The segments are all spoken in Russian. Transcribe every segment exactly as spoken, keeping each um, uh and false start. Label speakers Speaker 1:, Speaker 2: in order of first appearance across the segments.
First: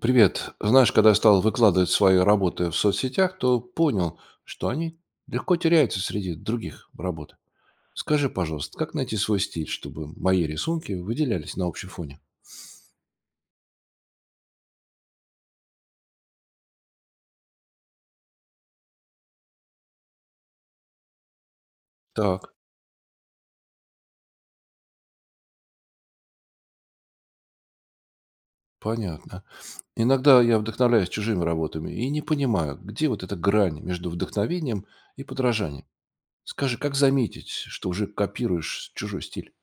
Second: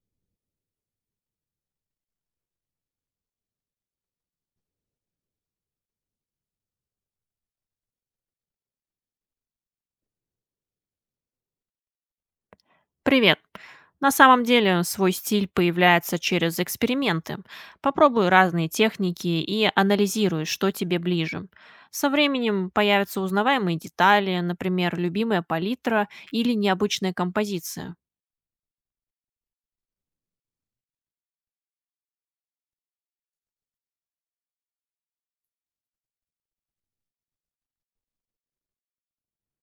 Speaker 1: Привет. Знаешь, когда я стал выкладывать свои работы в соцсетях, то понял, что они легко теряются среди других работ. Скажи, пожалуйста, как найти свой стиль, чтобы мои рисунки выделялись на общем фоне?
Speaker 2: Привет. На самом деле свой стиль появляется через эксперименты. Попробуй разные техники и анализируй, что тебе ближе. Со
Speaker 1: Так,
Speaker 2: временем появятся узнаваемые детали, например, любимая палитра или необычная композиция.
Speaker 1: понятно. Иногда я вдохновляюсь чужими работами и не понимаю, где вот эта грань между вдохновением и подражанием. Скажи, как заметить, что уже копируешь чужой стиль?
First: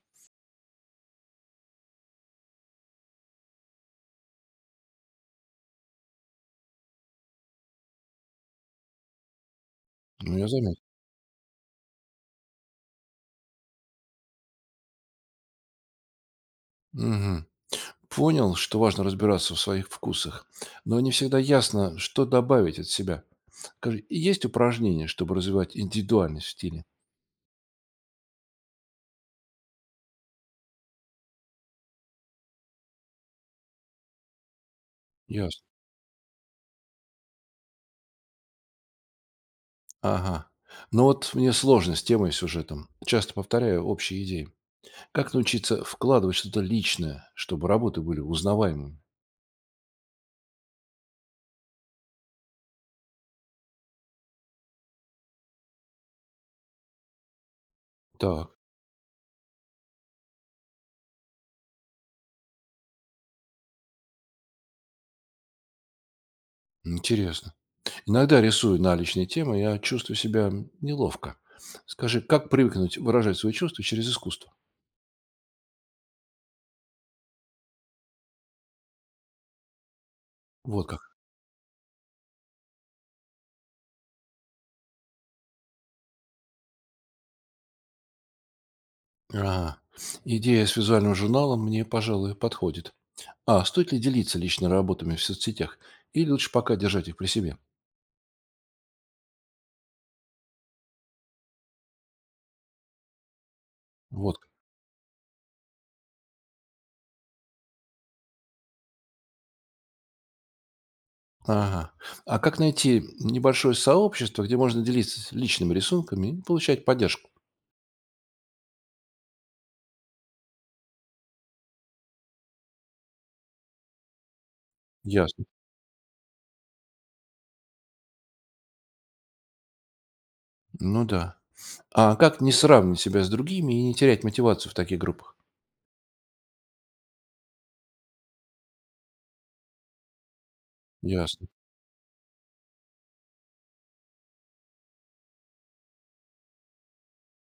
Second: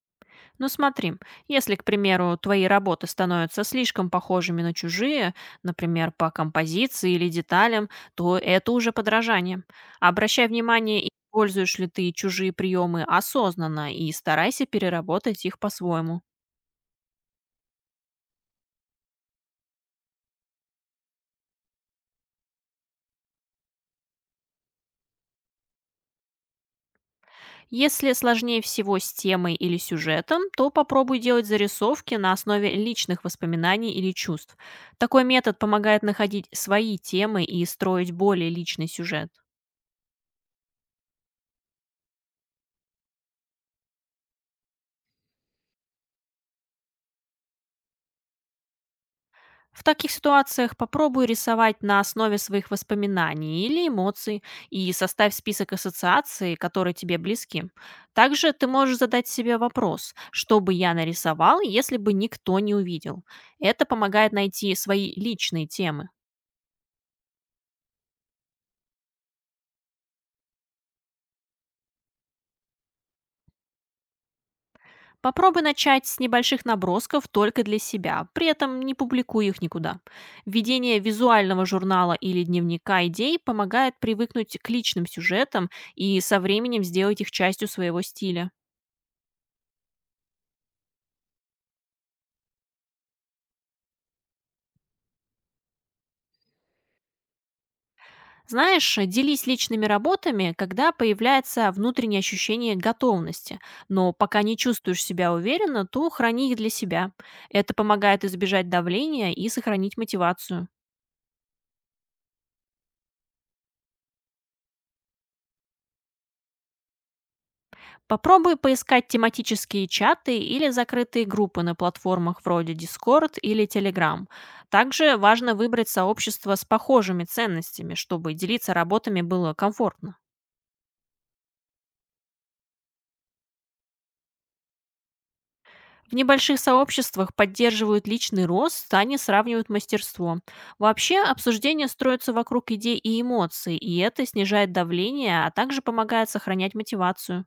Speaker 2: Ну смотри, если, к примеру, твои работы становятся слишком похожими на чужие, например, по композиции или деталям, то это уже подражание.
Speaker 1: Ну,
Speaker 2: Обращай
Speaker 1: я заметил.
Speaker 2: внимание, используешь ли ты чужие приемы осознанно и старайся переработать их по-своему.
Speaker 1: Мгм. Понял, что важно разбираться в своих вкусах, но не всегда ясно, что добавить от себя. Скажи, есть упражнения, чтобы развивать индивидуальность в стиле?
Speaker 2: Если сложнее всего с темой или сюжетом, то попробуй делать зарисовки на основе личных воспоминаний или чувств. Такой метод
Speaker 1: Ясно.
Speaker 2: помогает находить свои темы и строить более личный сюжет.
Speaker 1: Ага. Но вот мне сложно с темой и сюжетом. Часто повторяю общие идеи. Как научиться вкладывать что-то личное, чтобы работы были узнаваемыми?
Speaker 2: В таких ситуациях попробуй рисовать на основе своих воспоминаний или эмоций и составь список ассоциаций, которые тебе близки. Также
Speaker 1: Так,
Speaker 2: ты можешь задать себе вопрос, что бы я нарисовал, если бы никто не увидел. Это помогает найти свои личные темы.
Speaker 1: интересно. Иногда рисую на личные темы, я чувствую себя неловко. Скажи, как привыкнуть выражать свои чувства через искусство?
Speaker 2: Попробуй начать с небольших набросков только для себя, при этом не публикуй их никуда.
Speaker 1: Вот
Speaker 2: Введение
Speaker 1: как.
Speaker 2: визуального журнала или дневника идей помогает привыкнуть к личным сюжетам и со временем сделать их частью своего стиля.
Speaker 1: Ага. Идея с визуальным журналом мне, пожалуй, подходит. А стоит ли делиться личными работами в соцсетях? Или лучше пока держать их при себе?
Speaker 2: Знаешь, э, делись личными работами, когда появляется внутреннее ощущение готовности, но
Speaker 1: Вот.
Speaker 2: пока не чувствуешь себя уверенно, то храни их для себя. Это помогает избежать давления и сохранить мотивацию.
Speaker 1: Ага. А как найти небольшое сообщество, где можно делиться личными рисунками и получать поддержку?
Speaker 2: Попробуй поискать тематические чаты или закрытые группы на платформах вроде Discord или Telegram. Также
Speaker 1: Ясно.
Speaker 2: важно выбрать сообщество с похожими ценностями, чтобы делиться работами было комфортно.
Speaker 1: Ну да. А как не сравнивать себя с другими и не терять мотивацию в таких группах?
Speaker 2: В небольших сообществах поддерживают личный рост, а не сравнивают мастерство. Вообще,
Speaker 1: Ясно.
Speaker 2: обсуждение строится вокруг идей и эмоций, и это снижает давление, а также помогает сохранять мотивацию.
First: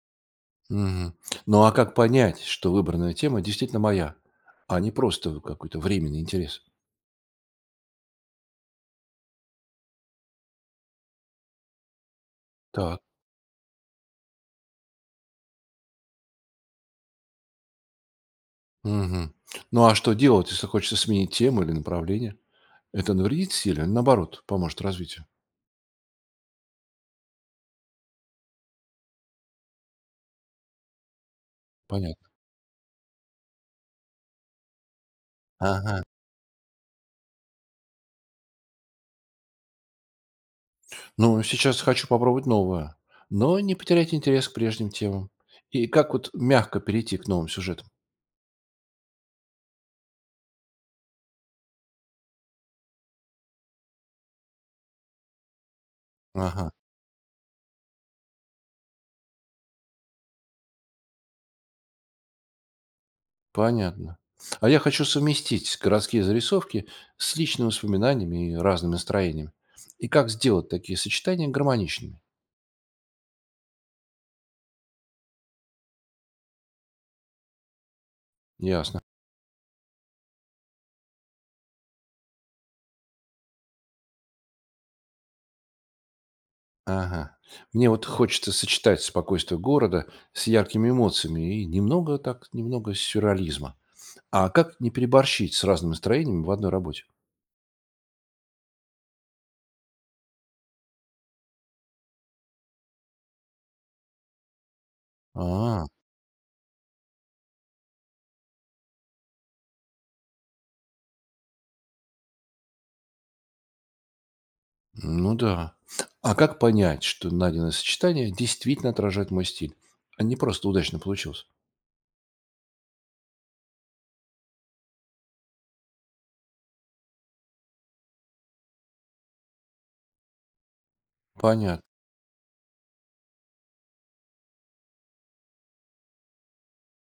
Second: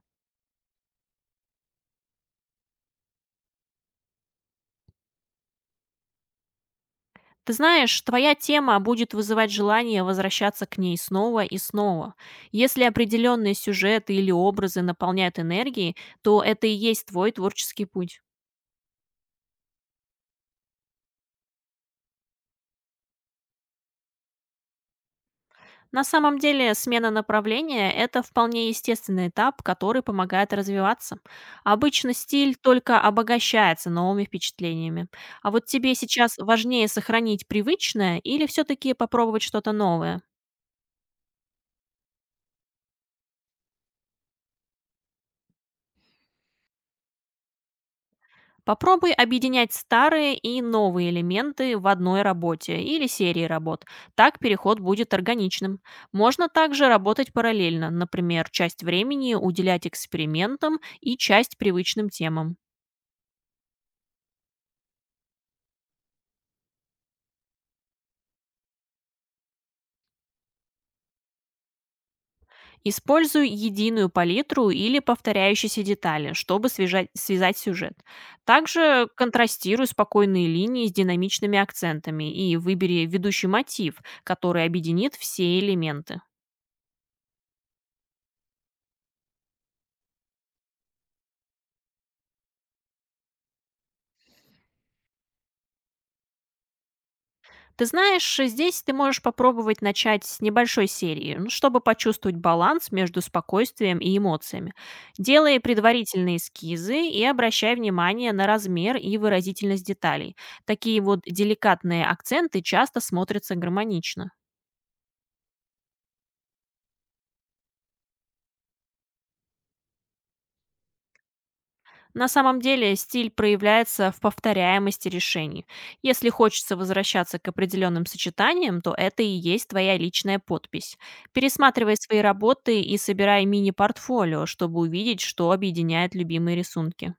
Speaker 1: Мгм. Ну а как понять, что выбранная тема действительно моя, а не просто какой-то временный интерес?
Speaker 2: Ты знаешь, твоя тема будет вызывать желание возвращаться к ней снова и снова. Если
Speaker 1: Так.
Speaker 2: определенные сюжеты или образы наполняют энергией, то это и есть твой творческий путь.
Speaker 1: Мгм. Ну, а что делать, если хочется сменить тему или направление? Это навредит силе или, наоборот, поможет развитию?
Speaker 2: На самом деле, смена направления – это вполне естественный этап, который помогает развиваться. Обычно
Speaker 1: Понятно.
Speaker 2: стиль только обогащается новыми впечатлениями. А вот тебе
Speaker 1: Ага.
Speaker 2: сейчас важнее сохранить привычное или все-таки попробовать что-то новое?
Speaker 1: Ну, сейчас хочу попробовать новое, но не потерять интерес к прежним темам. И как вот мягко перейти к новым сюжетам?
Speaker 2: Попробуй объединять старые и новые элементы в одной работе или серии работ. Так переход будет органичным. Можно
Speaker 1: Ага.
Speaker 2: также работать параллельно, например, часть времени уделять экспериментам и часть привычным темам.
Speaker 1: Понятно. А я хочу совместить городские зарисовки с личными воспоминаниями и разными настроениями. И как сделать такие сочетания гармоничными?
Speaker 2: Используй единую палитру или повторяющиеся детали, чтобы свяжать- связать сюжет.
Speaker 1: Ясно.
Speaker 2: Также контрастируй спокойные линии с динамичными акцентами и выбери ведущий мотив, который объединит все элементы.
Speaker 1: Ага. Мне вот хочется сочетать спокойствие города с яркими эмоциями и немного так, немного сюрреализма. А как не переборщить с разными настроениями в одной работе?
Speaker 2: Ты знаешь, здесь ты можешь попробовать начать с небольшой серии, ну, чтобы почувствовать баланс между спокойствием и эмоциями. Делай
Speaker 1: А,
Speaker 2: предварительные эскизы и обращай внимание на размер и выразительность деталей. Такие вот деликатные акценты часто смотрятся гармонично.
Speaker 1: ну да. А как понять, что найденное сочетание действительно отражает мой стиль, а не просто удачно получилось?
Speaker 2: На самом деле стиль проявляется в повторяемости решений. Если хочется возвращаться к определенным сочетаниям, то это и есть твоя личная подпись.
Speaker 1: Понятно.
Speaker 2: Пересматривай свои работы и собирай мини-портфолио, чтобы увидеть, что объединяет любимые рисунки.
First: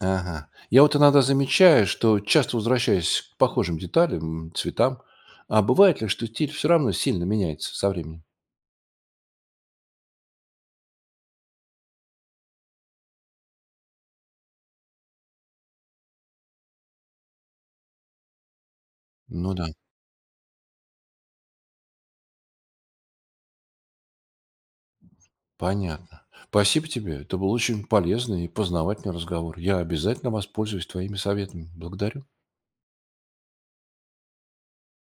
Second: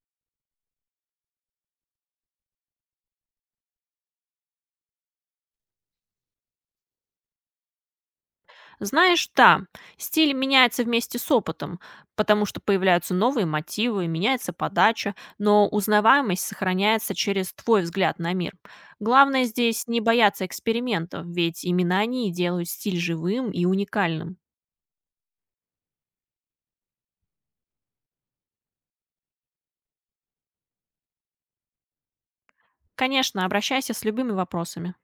Speaker 1: Ага. Я вот иногда замечаю, что часто возвращаюсь к похожим деталям, м, цветам. А бывает ли, что стиль все равно сильно меняется со временем?
Speaker 2: Знаешь, да, стиль меняется вместе с опытом, потому что появляются новые мотивы, меняется подача, но узнаваемость сохраняется через твой взгляд на мир. Главное
Speaker 1: Ну да.
Speaker 2: здесь не бояться экспериментов, ведь именно они делают стиль живым и уникальным.
Speaker 1: Понятно. Спасибо тебе. Это был очень полезный и познавательный разговор. Я обязательно воспользуюсь твоими советами. Благодарю.
Speaker 2: Конечно, обращайся с любыми вопросами.